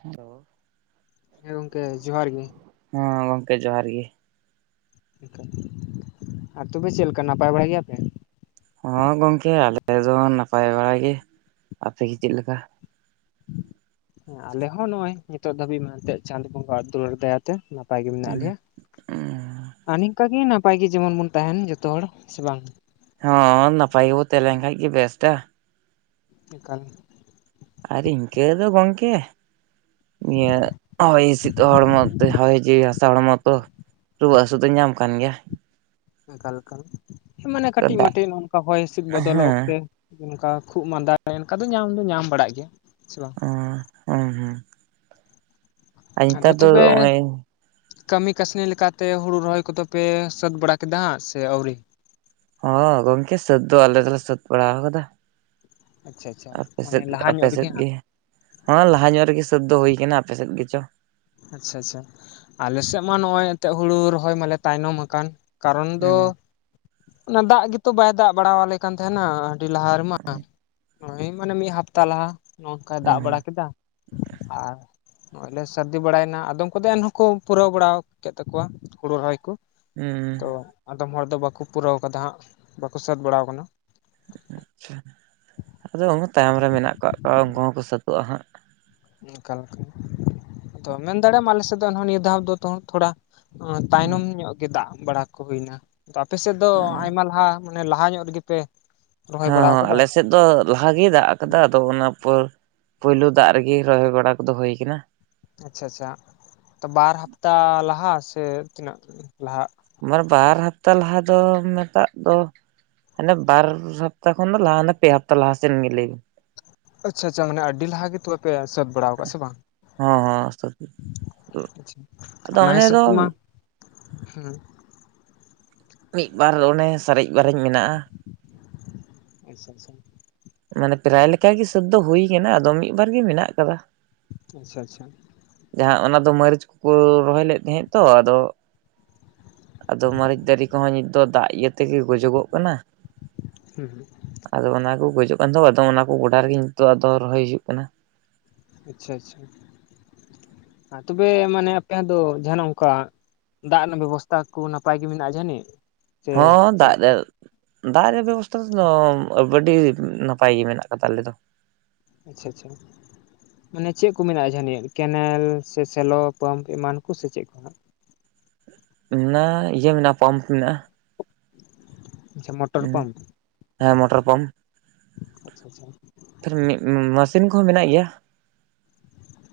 Hello. ᱦᱮᱸ ᱜᱚᱝᱠᱮ ᱡᱚᱦᱟᱨ ᱜᱮ᱾ ᱦᱮᱸ ᱜᱚᱝᱠᱮ ᱡᱚᱦᱟᱨ ᱜᱮ᱾ ᱪᱤᱞᱠᱟ ᱟᱨ ᱛᱚᱵᱮ ᱪᱮᱫ ᱞᱮᱠᱟ ᱱᱟᱯᱟᱭ ᱵᱟᱲᱟᱭ ᱜᱮᱭᱟᱯᱮ? ᱦᱚᱸ ᱜᱚᱝᱠᱮ ᱟᱞᱮ ᱫᱚ ᱱᱟᱯᱟᱭ ᱵᱟᱲᱟ ᱜᱮ ᱟᱯᱮᱜᱮ ᱪᱮᱜᱠᱟ ᱞᱮᱠᱟ? ᱦᱮᱸ ᱟᱞᱮ ᱦᱚᱸ ᱱᱚᱜ-ᱚᱭ ᱱᱤᱛᱚᱜ ᱫᱷᱟᱹᱵᱤᱡ ᱢᱟ ᱮᱱᱛᱮ ᱪᱟᱸᱫᱳ ᱵᱚᱸᱜᱟ-ᱟᱜ ᱫᱩᱞᱟᱹᱲ ᱫᱟᱭᱟᱛᱮ ᱱᱟᱯᱟᱭ ᱜᱮ ᱢᱮᱱᱟᱜ ᱞᱮᱭᱟ᱾ ᱟᱨ ᱱᱤᱝᱠᱟᱜ ᱜᱮ ᱱᱟᱯᱟᱭ ᱜᱮ ᱡᱮᱢᱚᱱ ᱵᱚᱱ ᱛᱟᱦᱮᱱ ᱡᱚᱛᱚ ᱦᱚᱲ ᱥᱮ ᱵᱟᱝ? ᱦᱚᱸᱻ ᱱᱟᱯᱟᱭ ᱜᱮᱵᱚ ᱛᱟᱦᱮᱸ ᱞᱮᱱ ᱠᱷᱟᱸᱡ ᱜᱮ ᱵᱮᱥᱴ-ᱟ᱾ ᱮᱠᱟᱞ᱾ ᱟᱨ ᱤᱱᱠᱟᱹ ᱫᱚ ᱜᱚᱝᱠᱮ ᱱᱤᱭᱟᱹ ᱦᱚᱭ ᱦᱤᱥᱫ ᱦᱚᱲᱢᱚ ᱛᱮ ᱦᱚᱭ ᱡᱤᱣᱤ ᱦᱟᱥᱟ ᱦᱚᱲᱢᱚ ᱛᱚ ᱨᱩᱣᱟᱹ ᱦᱟᱹᱥᱩᱜ ᱫᱚ ᱧᱢᱟ ᱠᱟᱱ ᱜᱮᱭᱟ᱾ ᱮᱠᱟᱞ ᱮᱠᱟᱞ ᱦᱮ ᱢᱟᱱᱮ ᱠᱟᱹᱴᱤᱡ ᱫᱟᱜ ᱢᱟᱴᱤᱡ ᱱᱚᱜ-ᱚᱱᱠᱟ ᱦᱚᱭ ᱦᱤᱥᱤᱫ ᱦᱮᱸ ᱵᱚᱫᱚᱞᱚᱜ ᱚᱠᱛᱮ᱾ ᱚᱱᱠᱟ ᱠᱷᱩᱜ ᱢᱟᱸᱫᱟ ᱮᱱᱠᱟ ᱫᱚ ᱧᱟᱢ ᱫᱚ ᱧᱟᱢ ᱵᱟᱲᱟᱜ ᱜᱮᱭᱟ ᱥᱮ ᱵᱟᱝ? ᱦᱩᱸ ᱦᱩᱸ ᱟᱨ ᱟᱫᱚ ᱱᱮᱛᱟᱨ ᱫᱚ ᱛᱚᱵᱮ ᱱᱚᱜᱼᱚᱭ ᱠᱟᱹᱢᱤ ᱠᱟᱹᱥᱱᱤ ᱞᱮᱠᱟᱛᱮ ᱦᱩᱲᱩ ᱨᱚᱦᱚᱭ ᱠᱚᱫᱚ ᱯᱮ ᱥᱟᱹᱛ ᱵᱟᱲᱟ ᱠᱮᱫᱟ ᱦᱟᱸᱜ ᱥᱮ ᱟᱹᱣᱨᱤ? ᱦᱚᱸ ᱜᱚᱝᱠᱮ ᱥᱟᱹᱛ ᱫᱚ ᱟᱞᱮ ᱫᱚᱞᱮ ᱥᱟᱹᱛ ᱵᱟᱲᱟᱣ ᱠᱟᱫᱟ᱾ ᱟᱪᱪᱷᱟ ᱟᱪᱪᱷᱟ ᱟᱯᱮ ᱢᱟᱱᱮ ᱥᱮᱫ ᱞᱟᱦᱟ ᱟᱯᱮ ᱧᱚᱜ ᱨᱮᱜᱮ ᱥᱮᱫ ᱦᱟᱸᱜ ᱜᱮ? ᱦᱚᱸ ᱞᱟᱦᱟ ᱧᱚᱜ ᱨᱮᱜᱮ ᱥᱟᱹᱛ ᱫᱚ ᱦᱩᱭ ᱠᱟᱱᱟ ᱟᱯᱮ ᱥᱮᱫ ᱜᱮᱪᱚ? ᱟᱪᱪᱷᱟ ᱟᱪᱪᱷᱟ ᱟᱞᱮ ᱥᱮᱜ ᱢᱟ ᱱᱚᱜ-ᱚᱭ ᱮᱱᱛᱮᱫ ᱦᱩᱲᱩ ᱨᱚᱦᱚᱭ ᱢᱟᱞᱮ ᱛᱟᱭᱱᱚᱢ ᱟᱠᱟᱱ᱾ ᱠᱟᱨᱚᱱ ᱫᱚ ᱦᱩᱸ ᱚᱱᱟ ᱫᱟᱜ ᱜᱮᱛᱚ ᱵᱟᱭ ᱫᱟᱜ ᱵᱟᱲᱟᱣ ᱟᱞᱮ ᱠᱟᱱ ᱛᱟᱦᱮᱸᱱᱟ ᱟᱹᱰᱤ ᱞᱟᱦᱟ ᱨᱮᱢᱟ ᱱᱚᱜ-ᱚᱭ ᱢᱟᱱᱮ ᱢᱤᱫ ᱦᱟᱯᱛᱟ ᱞᱟᱦᱟ᱾ ᱱᱚᱝᱠᱟᱭ ᱫᱟᱜ ᱦᱩᱸ ᱵᱟᱲᱟ ᱠᱮᱫᱟ ᱟᱨ ᱱᱚᱸᱜᱼᱚᱭ ᱞᱮ ᱥᱟᱹᱨ ᱫᱤ ᱵᱟᱲᱟᱭᱱᱟ ᱟᱫᱚᱢ ᱠᱚᱫᱚ ᱮᱱᱦᱚᱸᱠᱚ ᱯᱩᱨᱟᱹᱣ ᱵᱟᱲᱟ ᱠᱮᱫ ᱛᱟᱠᱚᱣᱟ ᱦᱩᱲᱩ ᱨᱚᱦᱚᱭ ᱠᱚ, ᱦᱩᱸ ᱟᱫᱚ ᱟᱫᱚᱢ ᱦᱚᱲ ᱫᱚ ᱵᱟᱠᱚ ᱯᱩᱨᱟᱹᱣ ᱠᱟᱫᱟ ᱦᱟᱸᱜ ᱵᱟᱠᱚ ᱥᱟᱹᱛ ᱵᱟᱲᱟ ᱠᱟᱱᱟ᱾ ᱟᱪᱪᱷᱟ ᱟᱫᱚ ᱩᱱ ᱛᱟᱭᱚᱢ ᱨᱮ ᱢᱮᱱᱟᱜ ᱠᱟᱫ ᱠᱚᱣᱟ ᱩᱱᱠᱩ ᱦᱚᱸᱠᱚ ᱥᱟᱹᱛᱟᱜᱼᱟ ᱦᱟᱸᱜ᱾ ᱮᱠᱟᱞ ᱮᱠᱟᱞ ᱟᱫᱚ ᱢᱮᱱ ᱫᱟᱲᱮᱜᱟᱢ ᱟᱞᱮ ᱥᱮᱫ ᱫᱚ ᱮᱱᱦᱚ ᱱᱤᱭᱟᱹ ᱫᱷᱟᱣ ᱫᱚ ᱛᱷᱚᱲᱟ ᱛᱟᱭᱱᱚᱢ ᱧᱚᱸᱜ ᱜᱮ ᱫᱟᱜ ᱵᱟᱲᱟ ᱠᱚ ᱦᱩᱭᱱᱟ ᱟᱯᱮ ᱥᱮᱫ ᱫᱚ ᱦᱚᱸ ᱟᱭᱢᱟ ᱞᱟᱦᱟ ᱢᱟᱱᱮ ᱞᱟᱦᱟ ᱧᱚᱸᱜ ᱨᱮᱜᱮ ᱯᱮ ᱨᱚᱦᱚᱭ ᱦᱚᱸ ᱵᱟᱲᱟᱣ ᱦᱚᱸ ᱠᱟᱫᱟ ᱟᱞᱮ ᱥᱮᱫ ᱫᱚ ᱞᱟᱦᱟ ᱜᱮᱭ ᱫᱟᱜ ᱠᱟᱫᱟ ᱟᱫᱚ ᱚᱱᱟ ᱯᱚᱨ ᱯᱳᱭᱞᱩ ᱫᱟᱜ ᱨᱮᱜᱮ ᱨᱚᱦᱚᱭ ᱵᱟᱲᱟ ᱠᱚᱫᱚ ᱦᱩᱭ ᱠᱟᱱᱟ᱾ ᱟᱪᱪᱷᱟ ᱟᱪᱪᱷᱟ ᱛᱚ ᱵᱟᱨ ᱦᱟᱯᱛᱟ ᱞᱟᱦᱟ ᱥᱮ ᱛᱤᱱᱟᱹᱜ ᱞᱟᱦᱟᱜ? ᱢᱟᱱᱮ ᱵᱟᱨ ᱦᱟᱯᱛᱟ ᱞᱟᱦᱟ ᱫᱚ ᱢᱮᱛᱟᱜ ᱫᱚ ᱦᱟᱸᱱᱮ ᱵᱟᱨ ᱦᱟᱯᱛᱟ ᱠᱷᱚᱱ ᱫᱚ ᱞᱟᱦᱟ ᱚᱱᱮ ᱯᱮ ᱦᱟᱯᱛᱟ ᱞᱟᱦᱟ ᱥᱮᱱ ᱜᱮ ᱞᱟᱹᱭ ᱵᱤᱱ᱾ ᱟᱪᱪᱷᱟ ᱟᱪᱪᱷᱟ ᱢᱟᱱᱮ ᱟᱹᱰᱤ ᱞᱟᱦᱟ ᱜᱮ ᱛᱚᱵᱮ ᱯᱮ ᱥᱟᱹᱛ ᱵᱟᱲᱟᱣ ᱠᱟᱜ ᱥᱮ ᱵᱟᱝ? ᱦᱚᱸ ᱦᱚᱸ [unintelligible] ᱟᱪᱪᱷᱟ ᱟᱫᱚ ᱚᱱᱟ ᱚᱱᱮ ᱦᱤᱥᱟᱹᱵ ᱫᱚ ᱛᱮᱢᱟ ᱦᱩᱸ᱾ ᱢᱤᱫ ᱵᱟᱨ ᱚᱱᱮ ᱥᱟᱨᱮᱡ ᱵᱟᱨᱮᱡ ᱢᱮᱱᱟᱜᱼᱟ᱾ ᱟᱪᱪᱷᱟ ᱟᱪᱪᱷᱟ᱾ ᱢᱟᱱᱮ ᱯᱨᱟᱭ ᱞᱮᱠᱟ ᱜᱮ ᱥᱟᱹᱛ ᱫᱚ ᱦᱩᱭ ᱠᱟᱱᱟ ᱟᱫᱚ ᱢᱤᱫ ᱵᱟᱨ ᱜᱮ ᱢᱮᱱᱟᱜ ᱠᱟᱫᱟ᱾ ᱟᱪᱪᱷᱟ ᱟᱪᱪᱷᱟ᱾ ᱡᱟᱦᱟᱸ ᱚᱱᱟ ᱫᱚ ᱢᱟᱹᱨᱤᱪ ᱠᱚᱠᱚ ᱨᱚᱦᱚᱭ ᱞᱮᱫ ᱛᱟᱦᱮᱸᱜ ᱛᱚ, ᱟᱫᱚ ᱟᱫᱚ ᱢᱟᱹᱨᱤᱪ ᱫᱟᱨᱮ ᱠᱚᱦᱚᱸ ᱱᱤᱛ ᱫᱚ ᱫᱟᱜ ᱤᱭᱟᱹ ᱛᱮᱜᱮ ᱜᱚᱡᱚᱜᱼᱚᱜ ᱠᱟᱱᱟ᱾ ᱦᱩᱸ ᱦᱩᱸ᱾ ᱟᱫᱚ ᱚᱱᱟᱠᱚ ᱜᱚᱡᱚᱜ ᱠᱟᱱ ᱫᱚ ᱟᱫᱚ ᱚᱱᱟ ᱠᱚ ᱜᱚᱰᱟ ᱨᱮᱜᱮ ᱱᱤᱛᱚᱜ ᱟᱫᱚ ᱨᱚᱦᱚᱭ ᱦᱩᱭᱩᱜ ᱠᱟᱱᱟ᱾ ᱟᱪᱪᱷᱟ ᱟᱪᱪᱷᱟ, ᱟ ᱛᱚᱵᱮ ᱢᱟᱱᱮ ᱟᱯᱮᱭᱟᱜ ᱫᱚ ᱡᱟᱦᱟᱸᱱᱟᱜ ᱚᱝᱠᱟ ᱫᱟᱜ ᱨᱮᱱᱟᱜ ᱵᱮᱵᱚᱥᱛᱷᱟ ᱠᱩ ᱱᱟᱯᱟᱭ ᱜᱮ ᱢᱮᱱᱟᱜᱼᱟ ᱡᱟᱹᱱᱤᱡ? ᱥᱮ ᱦᱚᱸ ᱪᱮᱫ ᱫᱟᱜ ᱞᱮᱠᱟ ᱫᱟᱭ, ᱫᱟᱜ ᱨᱮᱭᱟᱜ ᱵᱮᱵᱚᱥᱛᱷᱟ ᱫᱚ ᱟᱹᱰᱤ ᱱᱟᱯᱟᱭ ᱜᱮ ᱢᱮᱱᱟᱜ ᱠᱟᱫᱟ ᱟᱞᱮ ᱫᱚ᱾ ᱟᱪᱪᱷᱟ ᱟᱪᱪᱷᱟ᱾ ᱢᱟᱱᱮ ᱪᱮᱫ ᱠᱚ ᱢᱮᱱᱟᱜᱼᱟ ᱡᱟᱹᱱᱤᱡ ᱠᱮᱱᱮᱞ ᱥᱮ ᱥᱮᱞᱚ ᱯᱟᱢᱯ ᱮᱢᱟᱱ ᱠᱚ ᱥᱮ ᱪᱮᱫ ᱠᱚ ᱦᱮᱸᱱᱟᱜ ᱟ? ᱚᱱᱟ ᱤᱭᱟᱹ ᱢᱮᱱᱟᱜᱼᱟ ᱯᱟᱢᱯ ᱢᱮᱱᱟᱜᱼᱟ᱾ ᱟᱪᱪᱷᱟ ᱢᱚᱴᱚᱨ ᱦᱩᱸ ᱯᱟᱢᱯ ᱦᱮᱸ ᱢᱚᱴᱚᱨ ᱯᱟᱢᱯ᱾ ᱟᱪᱪᱷᱟ ᱟᱪᱪᱷᱟ ᱛᱟᱞᱦᱮ ᱢᱮᱥᱤᱱ ᱠᱚᱦᱚᱸ ᱢᱮᱱᱟᱜ ᱜᱮᱭᱟ᱾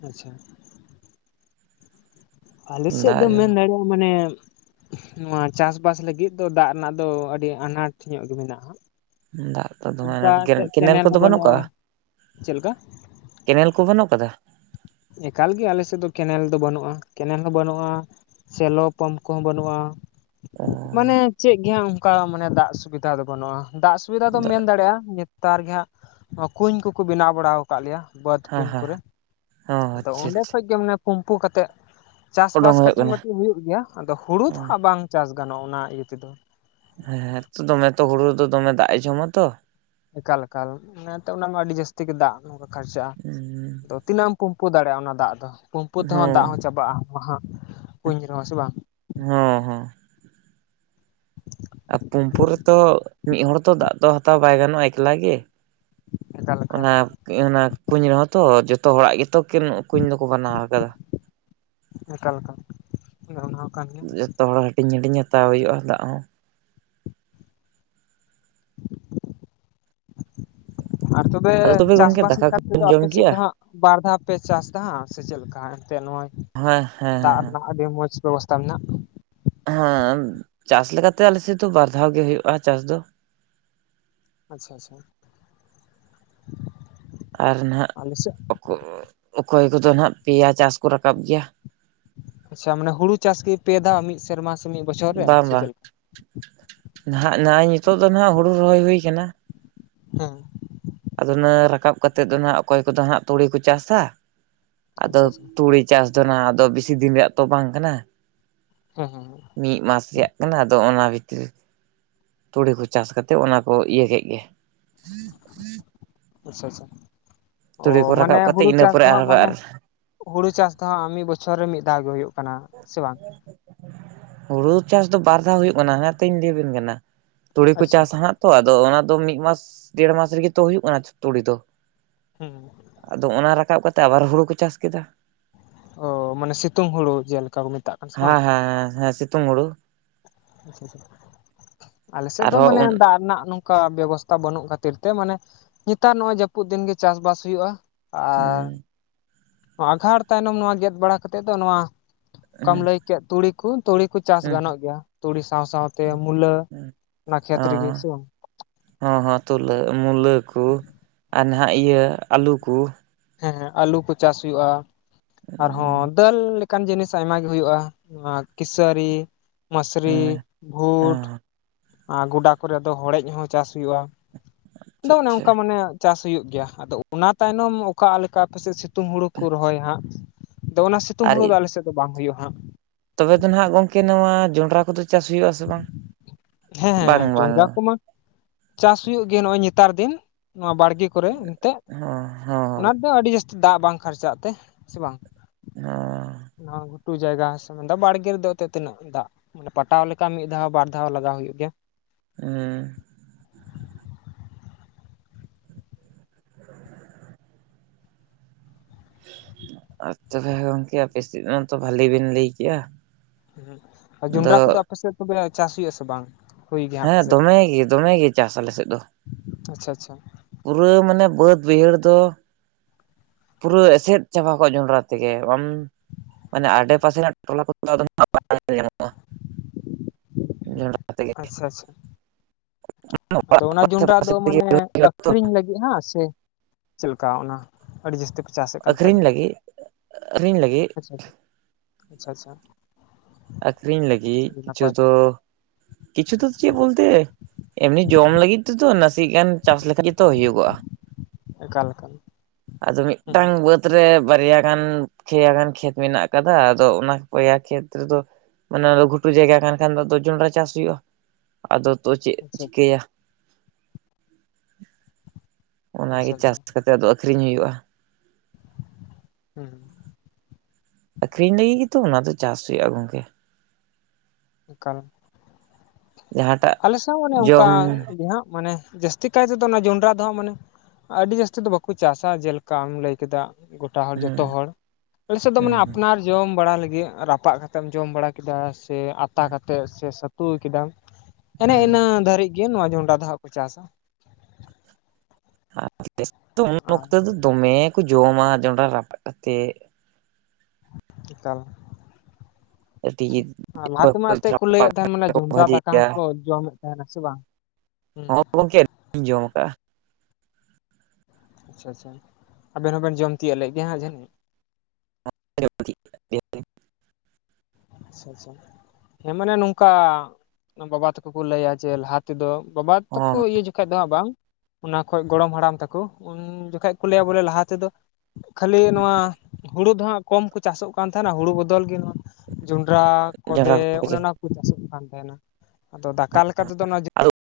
ᱟᱪᱪᱷᱟ᱾ ᱟᱞᱮ ᱥᱮᱫ ᱫᱟᱜ ᱫᱚᱢ ᱢᱮᱱ ᱫᱟᱲᱮᱭᱟᱜ-ᱟ ᱢᱟᱱᱮ ᱱᱚᱶᱟ ᱪᱟᱥ-ᱵᱟᱥ ᱞᱟᱹᱜᱤᱫ ᱫᱚ ᱫᱟᱜ ᱨᱮᱱᱟᱜ ᱫᱚ ᱟᱹᱰᱤ ᱟᱱᱟᱴ ᱧᱚᱜ ᱜᱮ ᱢᱮᱱᱟᱜ-ᱟ᱾ ᱫᱟᱜ ᱠᱚ ᱫᱚᱢᱮ [unintelligible] ᱠᱮ ᱠᱮᱱᱮᱞ ᱠᱚᱫᱚ ᱦᱚᱸ ᱵᱟᱹᱱᱩᱜ ᱵᱟᱹᱱᱩᱜᱼᱟ ᱠᱚᱟᱜ-ᱟ? ᱪᱮᱫ ᱞᱮᱠᱟ ᱠᱮᱱᱮᱞ ᱠᱚ ᱵᱟᱹᱱᱩᱜ ᱠᱟᱫᱟ? ᱮᱠᱟᱞ ᱜᱮ ᱟᱞᱮ ᱥᱮᱫ ᱫᱚ ᱠᱮᱱᱮᱞ ᱫᱚ ᱵᱟᱹᱱᱩᱜ-ᱟ ᱠᱮᱱᱮᱞ ᱦᱚᱸ ᱵᱟᱹᱱᱩᱜ-ᱟ᱾ ᱥᱮᱞᱚ ᱯᱟᱢᱯ ᱠᱚᱦᱚᱸ ᱵᱟᱹᱱᱩᱜ-ᱟ᱾ ᱟ᱾ ᱢᱟᱱᱮ ᱪᱮᱫ ᱜᱮ ᱦᱟᱸᱜ ᱚᱝᱠᱟ ᱢᱟᱱᱮ ᱫᱟᱜ ᱥᱩᱵᱤᱛᱟ ᱫᱚ ᱵᱟᱹᱱᱩᱜᱼᱟ ᱫᱟᱜ ᱥᱩᱵᱤᱫᱟ ᱦᱮᱸ ᱫᱚᱢ ᱦᱮᱸ ᱚ ᱢᱮᱱ ᱫᱟᱲᱮᱜ-ᱟ ᱧᱮ ᱛᱟᱨ ᱜᱮ ᱦᱟᱸᱜ ᱠᱩᱧ ᱠᱚᱠᱚ ᱵᱮᱱᱟᱣ ᱵᱟᱲᱟ ᱠᱟᱫ ᱞᱮᱭᱟ ᱵᱟᱫᱽ ᱠᱩᱧ ᱟᱪᱪᱷᱟ ᱠᱚᱨᱮ ᱟᱫᱚ ᱚᱸᱰᱮ ᱟᱪᱪᱷᱟ ᱠᱷᱚᱡ ᱜᱮ ᱢᱟᱱᱮ ᱯᱩᱢᱯᱩ ᱠᱟᱛᱮᱜ ᱚᱰᱚᱝ ᱪᱟᱥ-ᱵᱟᱥ ᱦᱩᱭᱩᱜ ᱠᱟᱹᱴᱤᱡ ᱠᱟᱱᱟ ᱢᱟᱹᱴᱤᱡ ᱦᱩᱭᱩᱜ ᱜᱮᱭᱟ ᱟᱫᱚ ᱦᱩᱲᱩ ᱫᱚ ᱦᱟᱸᱜ ᱵᱟᱝ ᱪᱟᱥ ᱜᱟᱱᱚᱜ-ᱟ ᱚᱱᱟ ᱤᱭᱟᱹ ᱛᱮᱫᱚ᱾ ᱦᱮᱸᱛᱚ ᱫᱚᱢᱮ ᱛᱚ ᱦᱩᱲᱩ ᱨᱮᱫᱚ ᱫᱚᱢᱮ ᱫᱟᱜ ᱮ ᱡᱚᱢᱟ ᱛᱚ, ᱮᱠᱟᱞ ᱮᱠᱟᱞ ᱚᱱᱟ ᱛᱮ ᱚᱱᱟᱢᱟ ᱟᱹᱰᱤ ᱡᱟᱹᱥᱛᱤ ᱜᱮ ᱫᱟᱜ ᱱᱚᱝᱠᱟᱱ ᱠᱷᱟᱨᱪᱟᱜ-ᱟ ᱦᱚᱸ ᱟᱫᱚ ᱛᱤᱱᱟᱹᱜ ᱮᱢ ᱯᱩᱢᱯᱩ ᱫᱟᱲᱮᱜ-ᱟ ᱚᱱᱟ ᱫᱟᱜ ᱫᱚ ᱯᱩᱢᱯᱩ ᱛᱮᱦᱚᱸ ᱫᱟᱜ ᱦᱚᱸ ᱪᱟᱵᱟᱜ-ᱟ ᱢᱟᱦᱟᱜ ᱠᱩᱧ ᱨᱮᱦᱚᱸ ᱥᱮ ᱵᱟᱝ ᱾ ᱦᱮᱸ ᱦᱮᱸ ᱾ ᱟᱨ ᱯᱩᱢᱯᱩ ᱨᱮᱛᱚ ᱢᱤᱫ ᱦᱚᱲ ᱛᱚ ᱫᱟᱜ ᱫᱚ ᱦᱟᱛᱟᱣ ᱵᱟᱭ ᱜᱟᱱᱚᱜ-ᱟ ᱮᱠᱞᱟ ᱜᱮ ᱮᱠᱟᱞ ᱾ ᱮᱠᱟᱞ ᱚᱱᱟ ᱚᱱᱟ ᱠᱩᱧ ᱨᱮᱦᱚᱸ ᱛᱚ ᱡᱚᱛᱚ ᱦᱚᱲᱟᱜ ᱜᱮᱛᱚ ᱠᱤᱱ ᱠᱩᱧ ᱫᱚᱠᱚ ᱵᱮᱱᱟᱣ ᱟᱠᱟᱫᱟ ᱾ ᱮᱠᱟᱞ ᱮᱠᱟᱞ [unintelligible] ᱚᱱᱟ ᱦᱚᱸ ᱠᱟᱱ ᱜᱮᱭᱟ ᱡᱚᱛᱚ ᱦᱚᱲ ᱦᱟᱹᱴᱤᱧ ᱦᱟᱹᱴᱤᱧ ᱦᱟᱛᱟᱣ ᱦᱩᱭᱩᱜ-ᱟ ᱫᱟᱜ ᱦᱚᱸ ᱾ ᱟᱨ ᱛᱚᱵᱮ ᱟᱫᱚ ᱜᱚᱝᱠᱮ ᱪᱟᱥᱵᱟᱥ ᱫᱟᱠᱟ ᱞᱮᱠᱟ ᱛᱮᱫᱚ ᱠᱚᱵᱮᱱ ᱡᱚᱢ ᱟᱯᱮ ᱥᱮᱫ ᱠᱮᱜᱼᱟ ᱫᱚ ᱦᱟᱸᱜ ᱵᱟᱨ ᱫᱷᱟᱣ ᱯᱮ ᱪᱟᱥ ᱫᱟᱦᱟᱸᱜ ᱥᱮ ᱪᱮᱫ ᱞᱮᱠᱟ ᱦᱟᱸᱜ ᱮᱱᱛᱮᱜ ᱱᱚᱜ-ᱚᱭ ᱦᱮᱸ ᱦᱮᱸ ᱦᱮᱸ ᱾ ᱟᱹᱰᱤ ᱢᱚᱡᱽ ᱵᱮᱵᱚᱥᱛᱟ ᱢᱮᱱᱟᱜ ᱾ ᱦᱮᱸ ᱪᱟᱥ ᱞᱮᱠᱟᱛᱮ ᱟᱞᱮ ᱥᱮᱫ ᱫᱚ ᱵᱟᱨ ᱫᱷᱟᱣ ᱜᱮ ᱦᱩᱭᱩᱜ-ᱟ ᱪᱟᱥ ᱫᱚ ᱾ ᱟᱪᱪᱷᱟ ᱟᱪᱪᱷᱟ ᱾ ᱟᱨ ᱱᱟᱦᱟᱜ ᱥᱮᱫ ᱚᱠᱚ ᱚᱠᱚᱭ ᱠᱚᱫᱚ ᱱᱟᱦᱜ ᱯᱮᱭᱟ ᱪᱟᱥ ᱠᱚ ᱨᱟᱠᱟᱵ ᱜᱮᱭᱟ ᱾ ᱟᱪᱪᱷᱟ ᱢᱟᱱᱮ ᱦᱩᱲᱩ ᱪᱟᱥ ᱜᱮ ᱯᱮ ᱫᱷᱟᱣ ᱢᱤᱫ ᱥᱮᱨᱢᱟ ᱥᱮ ᱢᱤᱫ ᱵᱚᱪᱷᱚᱨ ᱨᱮ ᱵᱟᱝ ᱥᱮ ᱪᱮᱫ ᱵᱟᱝ ᱞᱮ? ᱱᱟᱦᱟᱜ ᱱᱚᱜ-ᱚᱭ ᱱᱤᱛᱚᱜ ᱫᱚ ᱱᱟᱦᱟᱜ ᱦᱩᱲᱩ ᱨᱚᱦᱚᱭ ᱦᱩᱭ ᱠᱟᱱᱟ ᱾ ᱦᱮᱸ ᱾ ᱟᱫᱚ ᱚᱱᱟ ᱨᱟᱠᱟᱵ ᱠᱟᱛᱮᱜ ᱫᱚ ᱱᱟᱦᱟᱜ ᱚᱠᱚᱭ ᱠᱚᱫᱚ ᱦᱟᱸᱜ ᱛᱩᱲᱤ ᱠᱚ ᱪᱟᱥᱟ ᱟᱫᱚ ᱟᱪᱪᱷᱟ ᱟᱪᱪᱷᱟ ᱛᱩᱲᱤ ᱪᱟᱥ ᱫᱚ ᱱᱟᱦᱟᱜ ᱟᱫᱚ ᱵᱤᱥᱤ ᱫᱤᱱ ᱨᱮᱭᱟᱜ ᱛᱚ ᱵᱟᱝ ᱠᱟᱱᱟ ᱾ ᱦᱩᱸ ᱦᱩᱸ ᱦᱩᱸ ᱾ ᱢᱤᱫ ᱢᱟᱥ ᱨᱮᱭᱟᱜ ᱠᱟᱱᱟ ᱟᱫᱚ ᱚᱱᱟ ᱵᱷᱤᱛᱨᱤ ᱛᱩᱲᱤ ᱠᱚ ᱪᱟᱥ ᱠᱟᱛᱮᱫ ᱚᱱᱟ ᱠᱚ ᱤᱭᱟᱹ ᱠᱮᱜ ᱜᱮ ᱾ [inaudible] ᱟᱪᱪᱷᱟ ᱟᱪᱪᱷᱟ, ᱚ ᱛᱩᱲᱤ ᱠᱚ ᱢᱟᱱᱮ ᱨᱟᱠᱟᱵ ᱠᱟᱛᱮᱫ ᱦᱩᱲᱩ ᱤᱱᱟᱹ ᱪᱟᱥ ᱯᱚᱨᱮ ᱫᱚ ᱦᱟᱸᱜ ᱟᱨᱦᱚᱸ ᱢᱟᱱᱮ ᱟᱨ ᱦᱩᱲᱩ ᱪᱟᱥ ᱫᱚ ᱦᱟᱸᱜ ᱢᱤᱫ ᱵᱚᱪᱷᱚᱨ ᱨᱮ ᱢᱤᱫ ᱫᱷᱟᱣ ᱜᱮ ᱦᱩᱭᱩᱜ ᱠᱟᱱᱟ ᱥᱮ ᱵᱟᱝ? ᱦᱩᱲᱩ ᱪᱟᱥ ᱫᱚ ᱵᱟᱨ ᱫᱷᱟᱣ ᱦᱩᱭᱩᱜ ᱠᱟᱱᱟ ᱦᱟᱱᱮᱛᱤᱧ ᱞᱟᱹᱭᱵᱤᱱ ᱠᱟᱱᱟ, ᱛᱩᱲᱤ ᱠᱚ ᱟᱪᱪᱷᱟ ᱪᱟᱥᱟ ᱦᱟᱸᱜ ᱛᱚ ᱟᱫᱚ ᱚᱱᱟ ᱫᱚ ᱢᱤᱫ ᱢᱟᱥ ᱰᱮᱲ ᱢᱟᱥ ᱨᱮᱜᱮ ᱛᱚ ᱦᱩᱭᱩᱜ ᱠᱟᱱᱟ ᱛᱩᱲᱤ ᱫᱚ ᱾ ᱦᱩᱸ ᱾ ᱟᱫᱚ ᱚᱱᱟ ᱨᱟᱠᱟᱵ ᱠᱟᱛᱮ ᱟᱵᱟᱨ ᱦᱩᱲᱩ ᱠᱚ ᱪᱟᱥ ᱠᱮᱫᱟ ᱾ ᱚ ᱢᱟᱱᱮ ᱥᱤᱛᱩᱝ ᱦᱩᱲᱩ ᱡᱮᱞᱮᱠᱟ ᱠᱚ ᱢᱮᱛᱟᱜ ᱾ ᱦᱮᱸ ᱦᱮᱸ ᱦᱮᱸ ᱦᱮᱸ ᱥᱤᱛᱩᱝ ᱦᱩᱲᱩ ᱾ ᱟᱪᱪᱷᱟ ᱟᱪᱪᱷᱟ, ᱟᱞᱮ ᱥᱮᱫ ᱫᱚ ᱟᱨᱦᱚᱸ ᱢᱟᱱᱮ ᱫᱟᱜ ᱨᱮᱱᱟᱜ ᱱᱚᱝ ᱠᱟ ᱵᱮᱵᱚᱥᱛᱟ ᱵᱟᱹᱱᱩᱜ ᱠᱷᱟᱹᱛᱤᱨ ᱛᱮ ᱢᱟᱱᱮ ᱱᱮᱛᱟᱨ ᱱᱚᱜ-ᱚᱭ ᱡᱟᱹᱯᱩᱫ ᱫᱤᱱ ᱜᱮ ᱪᱟᱥ-ᱵᱟᱥ ᱦᱩᱭᱩᱜ-ᱟ ᱾ ᱟᱨ ᱦᱚᱸ ᱟᱸᱜᱷᱟᱲ ᱛᱟᱭᱱᱚᱢ ᱱᱚᱣᱟ ᱜᱮᱫ ᱵᱟᱲᱟ ᱠᱟᱛᱮᱫ ᱫᱚ ᱱᱚᱣᱟ ᱚᱠᱟᱢ ᱞᱟᱹᱭ ᱠᱮᱫ ᱛᱩᱲᱤ ᱠᱩ, ᱛᱩᱲᱤ ᱠᱩ ᱪᱟᱥ ᱦᱚᱸ ᱜᱟᱱᱚᱜ ᱜᱮᱭᱟ, ᱛᱩᱲᱤ ᱥᱟᱶ ᱥᱟᱶᱛᱮ ᱢᱩᱞᱟᱹ ᱚᱱᱟ ᱠᱷᱮᱛ ᱨᱮᱜᱮ ᱾ ᱥᱮ ᱵᱟᱝ? ᱦᱚᱸ ᱦᱚᱸ ᱛᱩᱞᱟᱹ ᱢᱩᱞᱟᱹ ᱠᱚ ᱟᱨ ᱱᱟᱦᱟᱜ ᱤᱭᱟᱹ ᱟᱹᱞᱩ ᱠᱚ ᱾ ᱦᱮᱸ ᱦᱮᱸ ᱟᱹᱞᱩ ᱠᱚ ᱪᱟᱥ ᱦᱩᱭᱩᱜᱼᱟ ᱾ ᱦᱮᱸ ᱟᱨᱦᱚᱸ ᱫᱟᱹᱞ ᱞᱮᱠᱟᱱ ᱡᱤᱱᱤᱥ ᱟᱭᱢᱟ ᱜᱮ ᱦᱩᱭᱩᱜᱼᱟ ᱱᱚᱣᱟ ᱠᱤᱥᱟᱹᱨᱤ, ᱢᱟᱹᱥᱨᱤ, ᱦᱮᱸ ᱵᱷᱩᱴ, ᱟᱨ ᱜᱚᱰᱟ ᱠᱚᱨᱮ ᱫᱚ ᱦᱚᱲᱮᱡ ᱦᱚᱸ ᱪᱟᱥ ᱦᱩᱭᱩᱜᱼᱟ ᱾ ᱟᱫᱚ ᱟᱪᱪᱷᱟ ᱚᱱᱮ ᱟᱪᱪᱷᱟ ᱚᱱᱠᱟ ᱢᱟᱱᱮ ᱪᱟᱥ ᱦᱩᱭᱩᱜ ᱜᱮᱭᱟ, ᱟᱫᱚ ᱚᱱᱟ ᱛᱟᱭᱱᱚᱢ ᱚᱠᱟᱞᱮᱠᱟ ᱟᱯᱮᱥᱮᱫ ᱥᱤᱛᱩᱝ ᱦᱩᱲᱩ ᱠᱚ ᱨᱚᱦᱚᱭᱟ ᱦᱟᱸᱜ? ᱟᱫᱚ ᱚᱱᱟ ᱥᱤᱛᱩᱝ ᱟᱨ ᱦᱩᱲᱩ ᱫᱚ ᱟᱞᱮ ᱥᱮᱫ ᱫᱚ ᱵᱟᱝ ᱦᱩᱭᱩᱜᱼᱟ ᱦᱟᱸᱜ ᱾ ᱛᱚᱵᱮ ᱫᱚ ᱱᱟᱦᱟᱜ ᱜᱚᱝᱠᱮ ᱱᱚᱣᱟ ᱡᱚᱱᱰᱨᱟ ᱠᱚᱫᱚ ᱪᱟᱥ ᱦᱩᱭᱩᱜ-ᱟ ᱥᱮ ᱵᱟᱝ? ᱦᱮᱸ ᱵᱟᱝ ᱦᱮᱸ ᱡᱚᱸᱰᱨᱟ ᱵᱟᱝᱟ ᱾ ᱠᱚᱢᱟ ᱪᱟᱥ ᱦᱩᱭᱩᱜ ᱜᱮᱭᱟ ᱱᱚᱜᱼᱚᱭ ᱱᱮᱛᱟᱨ ᱫᱤᱱ, ᱱᱚᱣᱟ ᱵᱟᱲᱜᱮ ᱠᱚᱨᱮ ᱮᱱᱛᱮᱜ ᱦᱚᱸ ᱾ ᱚᱱᱟ ᱫᱚ ᱟᱹᱰᱤ ᱡᱟᱹᱥᱛᱤ ᱫᱟᱜ ᱵᱟᱝ ᱠᱷᱟᱨᱪᱟᱜ ᱛᱮ, ᱥᱮ ᱵᱟᱝ? ᱚᱸᱻ ᱱᱚᱣᱟ ᱜᱷᱩᱴᱩ ᱡᱟᱭᱜᱟ [inaudible] ᱵᱟᱲᱜᱮ ᱨᱮ ᱫᱚ ᱚᱛᱮ ᱛᱤᱱᱟᱹᱜ ᱫᱟᱜ ᱢᱟᱱᱮ ᱯᱟᱴᱟᱣ ᱞᱮ ᱚᱱᱠᱟ ᱢᱤᱫ ᱫᱷᱟᱣ ᱵᱟᱨ ᱫᱷᱟᱣ ᱞᱟᱜᱟᱣ ᱦᱩᱭᱩᱜ ᱜᱮᱭᱟ᱾ ᱮᱸᱻ ᱟᱪᱪᱷᱟ ᱛᱟᱦᱞᱮ ᱜᱚᱢᱠᱮ ᱟᱯᱮ ᱥᱮᱫ ᱢᱟ ᱛᱚ ᱵᱷᱟᱞᱮ ᱵᱤᱱ ᱞᱟᱹᱭ ᱠᱮᱜᱼᱟ᱾ ᱟᱫᱚ ᱡᱚᱱᱰᱨᱟ ᱠᱚᱫᱚ ᱟᱯᱮᱥᱮᱫ ᱛᱚᱵᱮ ᱪᱟᱥ ᱦᱩᱭᱩᱜ- ᱟ ᱥᱮ ᱵᱟᱝ? ᱦᱩᱭ ᱜᱮᱭᱟ ᱦᱟᱸᱜ ᱦᱮᱸ ᱯᱟᱥᱮᱡ ᱫᱚᱢᱮ ᱜᱮ ᱫᱚᱢᱮ ᱜᱮ ᱪᱟᱥ ᱟᱞᱮᱥᱮᱫ ᱫᱚ᱾ ᱟᱪᱪᱷᱟ ᱟᱪᱪᱷᱟ᱾ ᱯᱩᱨᱟᱹ ᱢᱟᱱᱮ ᱵᱟᱹᱫᱽ ᱵᱟᱹᱭᱦᱟᱹᱲ ᱫᱚ ᱯᱩᱨᱟᱹ ᱮᱥᱮᱫ ᱪᱟᱵᱟ ᱠᱚᱜᱼᱟ ᱡᱚᱸᱰᱨᱟ ᱛᱮᱜᱮ, ᱵᱟᱢ ᱢᱟᱱᱮ ᱟᱰᱮ ᱯᱟᱥᱮ ᱨᱮᱱᱟᱜ ᱴᱚᱞᱟ ᱠᱚᱫᱚ [inaudible] ᱧᱟᱢᱚᱜᱼᱟ᱾ ᱡᱚᱱᱰᱨᱟ ᱛᱮᱜᱮ ᱟᱪᱪᱷᱟ ᱟᱪᱪᱷᱟ᱾ ᱟᱫᱚ ᱚᱱᱟ ᱟᱥᱮ ᱡᱚᱸᱱᱰᱨᱟ ᱯᱟᱥᱮ ᱫᱚ ᱛᱮᱜᱮ ᱢᱟᱱᱮ ᱟᱹᱠᱷᱨᱤᱧ ᱞᱟᱹᱜᱤᱫ ᱦᱟᱸ ᱥᱮ ᱪᱮᱫ ᱞᱮᱠᱟ ᱚᱱᱟ ᱟᱹᱰᱤ ᱡᱟᱹᱥᱛᱤ ᱯᱮ ᱪᱟᱥᱮᱫ ᱠᱟᱱ ᱛᱟᱦᱮᱫ ᱟᱹᱠᱷᱨᱤᱧ ᱫᱚ, ᱞᱟᱹᱜᱤᱫ ᱟᱹᱠᱷᱨᱤᱧ ᱞᱟᱹᱜᱤᱫ ᱦᱳᱭ ᱥᱮ ᱟᱪᱪᱷᱟ ᱟᱪᱪᱷᱟ᱾ ᱟᱠᱷᱨᱤᱧ ᱞᱟᱹᱜᱤᱫ ᱟᱹᱰᱤ ᱠᱤᱪᱷᱩ ᱱᱟᱯᱟᱭ ᱫᱚ, ᱠᱤᱪᱷᱩ ᱫᱚ ᱪᱮᱫ ᱵᱚᱞᱛᱮ ᱮᱢᱱᱤ ᱡᱚᱢ ᱞᱟᱹᱜᱤᱫ ᱛᱮ ᱫᱚ ᱱᱟᱥᱮ ᱜᱟᱱ ᱪᱟᱥ ᱞᱮᱠᱷᱟᱡ ᱜᱮ ᱛᱚ ᱦᱩᱭᱩᱜᱚᱜᱼᱟ᱾ ᱮᱠᱟᱞ ᱮᱠᱟᱞ ᱟᱫᱚ ᱦᱩᱸ ᱢᱤᱫᱴᱟᱝ ᱦᱩᱸ ᱵᱟᱹᱫᱽ ᱨᱮ ᱵᱟᱨᱭᱟ ᱜᱟᱱ ᱯᱮᱭᱟ ᱜᱟᱱ ᱠᱷᱮᱛ ᱢᱮᱱᱟᱜ ᱟᱠᱟᱫᱟ ᱟᱫᱚ ᱚᱱᱟ ᱯᱚᱭᱟ ᱠᱷᱮᱛ ᱨᱮᱫᱚ ᱚᱱᱟ ᱫᱚ ᱜᱷᱩᱴᱩ ᱡᱟᱭᱜᱟ ᱠᱟᱱ ᱠᱷᱟᱱ ᱫᱚ ᱟᱫᱚ ᱡᱚᱱᱰᱨᱟ ᱪᱟᱥ ᱦᱩᱭᱩᱜᱼᱟ᱾ ᱟᱫᱚ ᱛᱚ ᱪᱮᱫ ᱟᱪᱪᱷᱟ ᱪᱤᱠᱟᱹᱭᱟ᱾ ᱚᱱᱟ ᱟᱪᱪᱷᱟ ᱜᱮ ᱪᱟᱥ ᱟᱪᱪᱷᱟ ᱠᱟᱛᱮ ᱟᱫᱚ ᱟᱹᱠᱷᱨᱤᱧ ᱦᱩᱭᱩᱜᱼᱟ᱾ ᱦᱮᱸ ᱟᱹᱠᱷᱨᱤᱧ ᱞᱟᱹᱜᱤᱫ ᱜᱮ ᱛᱚ ᱚᱱᱟ ᱫᱚ ᱪᱟᱥ ᱦᱩᱭᱩᱜᱼᱟ ᱜᱚᱝᱠᱮ᱾ ᱮᱠᱟᱞ᱾ ᱡᱟᱦᱟᱸᱴᱟᱜ ᱟᱞᱮ ᱥᱮᱫ ᱦᱚᱸ ᱚᱱᱮ ᱚᱱᱠᱟ ᱡᱚᱢ ᱜᱮ ᱦᱟᱸᱜ ᱢᱟᱱᱮ ᱡᱟᱹᱥ ᱛᱤ ᱠᱟᱭ ᱛᱮ ᱫᱚ ᱚᱱᱟ ᱡᱚᱱᱰᱨᱟ ᱫᱚ ᱦᱟᱸᱜ ᱢᱟᱱᱮ ᱟᱹᱰᱤ ᱡᱟᱹᱥᱛᱤ ᱫᱚ ᱵᱟᱠᱚ ᱪᱟᱥᱟ, ᱡᱮᱞᱮᱠᱟ ᱟᱢ ᱞᱟᱹᱭ ᱠᱮᱫᱟ ᱜᱚᱴ ᱴᱟ ᱦᱚᱲ ᱦᱩᱸ ᱡᱷᱚᱛᱚ ᱦᱚᱲ, ᱟᱞᱮᱥᱮᱫ ᱫᱚ ᱦᱩᱸ ᱢᱟᱱᱮ ᱦᱩᱸ ᱟᱯᱱᱟᱨ ᱡᱚᱢ ᱵᱟᱲᱟ ᱞᱟᱹᱜᱤᱫ ᱨᱟᱯᱟᱜ ᱠᱟᱛᱮᱢ ᱡᱚᱢ ᱵᱟᱲᱟ ᱠᱮᱫᱟ᱾ ᱥᱮ ᱟᱛᱟ ᱦᱩᱸ ᱠᱟᱛᱮᱫ ᱥᱮ ᱥᱟᱹᱛᱩ ᱠᱮᱫᱟᱢ᱾ ᱮᱱᱮ ᱦᱩᱸ ᱤᱱᱟᱹ ᱫᱷᱟᱹᱨᱤᱡ ᱜᱮ ᱱᱚᱣᱟ ᱡᱚᱱᱰᱨᱟ ᱫᱚ ᱦᱟᱸᱜ ᱠᱚ ᱪᱟᱥᱟ᱾ ᱟᱨ [inaudible] ᱩᱱ ᱟᱨ ᱚᱠᱛᱚ ᱫᱚ ᱫᱚᱢᱮ ᱠᱚ ᱡᱚᱢᱟ ᱡᱚᱱᱰᱨᱟ ᱨᱟᱯᱟᱜ ᱠᱟᱛᱮᱫ᱾ ᱮᱠᱟᱞ᱾ ᱠᱟᱹᱴᱤᱡ ᱞᱟᱦᱟ ᱛᱮ ᱢᱟ ᱮᱱᱛᱮᱫ ᱠᱚ ᱞᱟᱹᱭᱮᱫ ᱛᱟᱦᱮᱱ ᱢᱟᱱᱮ ᱡᱚᱱᱰᱨᱟ ᱵᱷᱟᱹᱜᱤ ᱫᱟᱠᱟ ᱜᱮᱭᱟ ᱦᱚᱸᱠᱚ ᱡᱚᱢᱮᱫ ᱛᱟᱦᱮᱱᱟ ᱥᱮ ᱵᱟᱝ? ᱦᱚᱸ ᱦᱩᱸ ᱜᱚᱝᱠᱮ ᱤᱧ [inaudible] ᱡᱚᱢ ᱟᱠᱟᱜᱼᱟ᱾ ᱟᱪᱪᱷᱟ ᱟᱪᱪᱷᱟ, ᱟᱵᱮᱱ ᱦᱚᱸᱵᱮᱱ ᱡᱚᱢ ᱛᱤᱭᱟᱹᱜ ᱞᱮᱜ ᱜᱮᱭᱟ ᱦᱟᱸᱜ ᱡᱟᱹᱱᱤᱡ? [unintelligible] ᱟᱪᱪᱷᱟ ᱟᱪᱪᱷᱟ, ᱦᱮᱸ ᱢᱟᱱᱮ ᱱᱚᱝᱠᱟ ᱵᱟᱵᱟ ᱛᱟᱠᱚ ᱠᱚ ᱞᱟᱹᱭᱟ ᱡᱮ ᱞᱟᱦᱟ ᱛᱮᱫᱚ ᱵᱟᱵᱟ ᱛᱟᱠᱚ ᱤᱭᱟᱹ ᱡᱚᱠᱷᱟᱡ ᱫᱚ ᱦᱟᱸᱜ ᱵᱟᱝ ᱚᱱᱟ ᱠᱷᱚᱱ ᱜᱚᱲᱚᱢ ᱦᱟᱲᱟᱢ ᱛᱟᱠᱚ, ᱩᱱ ᱡᱚᱠᱷᱚᱱ ᱠᱚ ᱞᱟᱹᱭᱟ ᱵᱚᱞᱮ ᱞᱟᱦᱟ ᱛᱮᱫᱚ ᱠᱷᱟᱹᱞᱤ ᱱᱚᱣᱟ ᱦᱩᱲᱩ ᱫᱚᱦᱛᱟᱸᱜ ᱠᱚᱢ ᱠᱚ ᱪᱟᱥᱚᱜ ᱠᱟᱱ ᱛᱟᱦᱮᱱᱟ ᱦᱩᱲᱩ ᱵᱚᱫᱚᱞ ᱜᱮ ᱱᱚᱣᱟ ᱡᱚᱱᱰᱨᱟ ᱡᱚᱸᱰᱨᱟ ᱠᱚᱫᱮ ᱠᱚ ᱚᱱᱮ ᱚᱱᱟᱠᱚ ᱪᱟᱥᱚᱜ ᱠᱟᱱ ᱛᱟᱦᱮᱱᱟ ᱟᱫᱚ ᱫᱟᱠᱟ ᱞᱮᱠᱟᱛᱮᱫᱚ ᱟᱫᱚ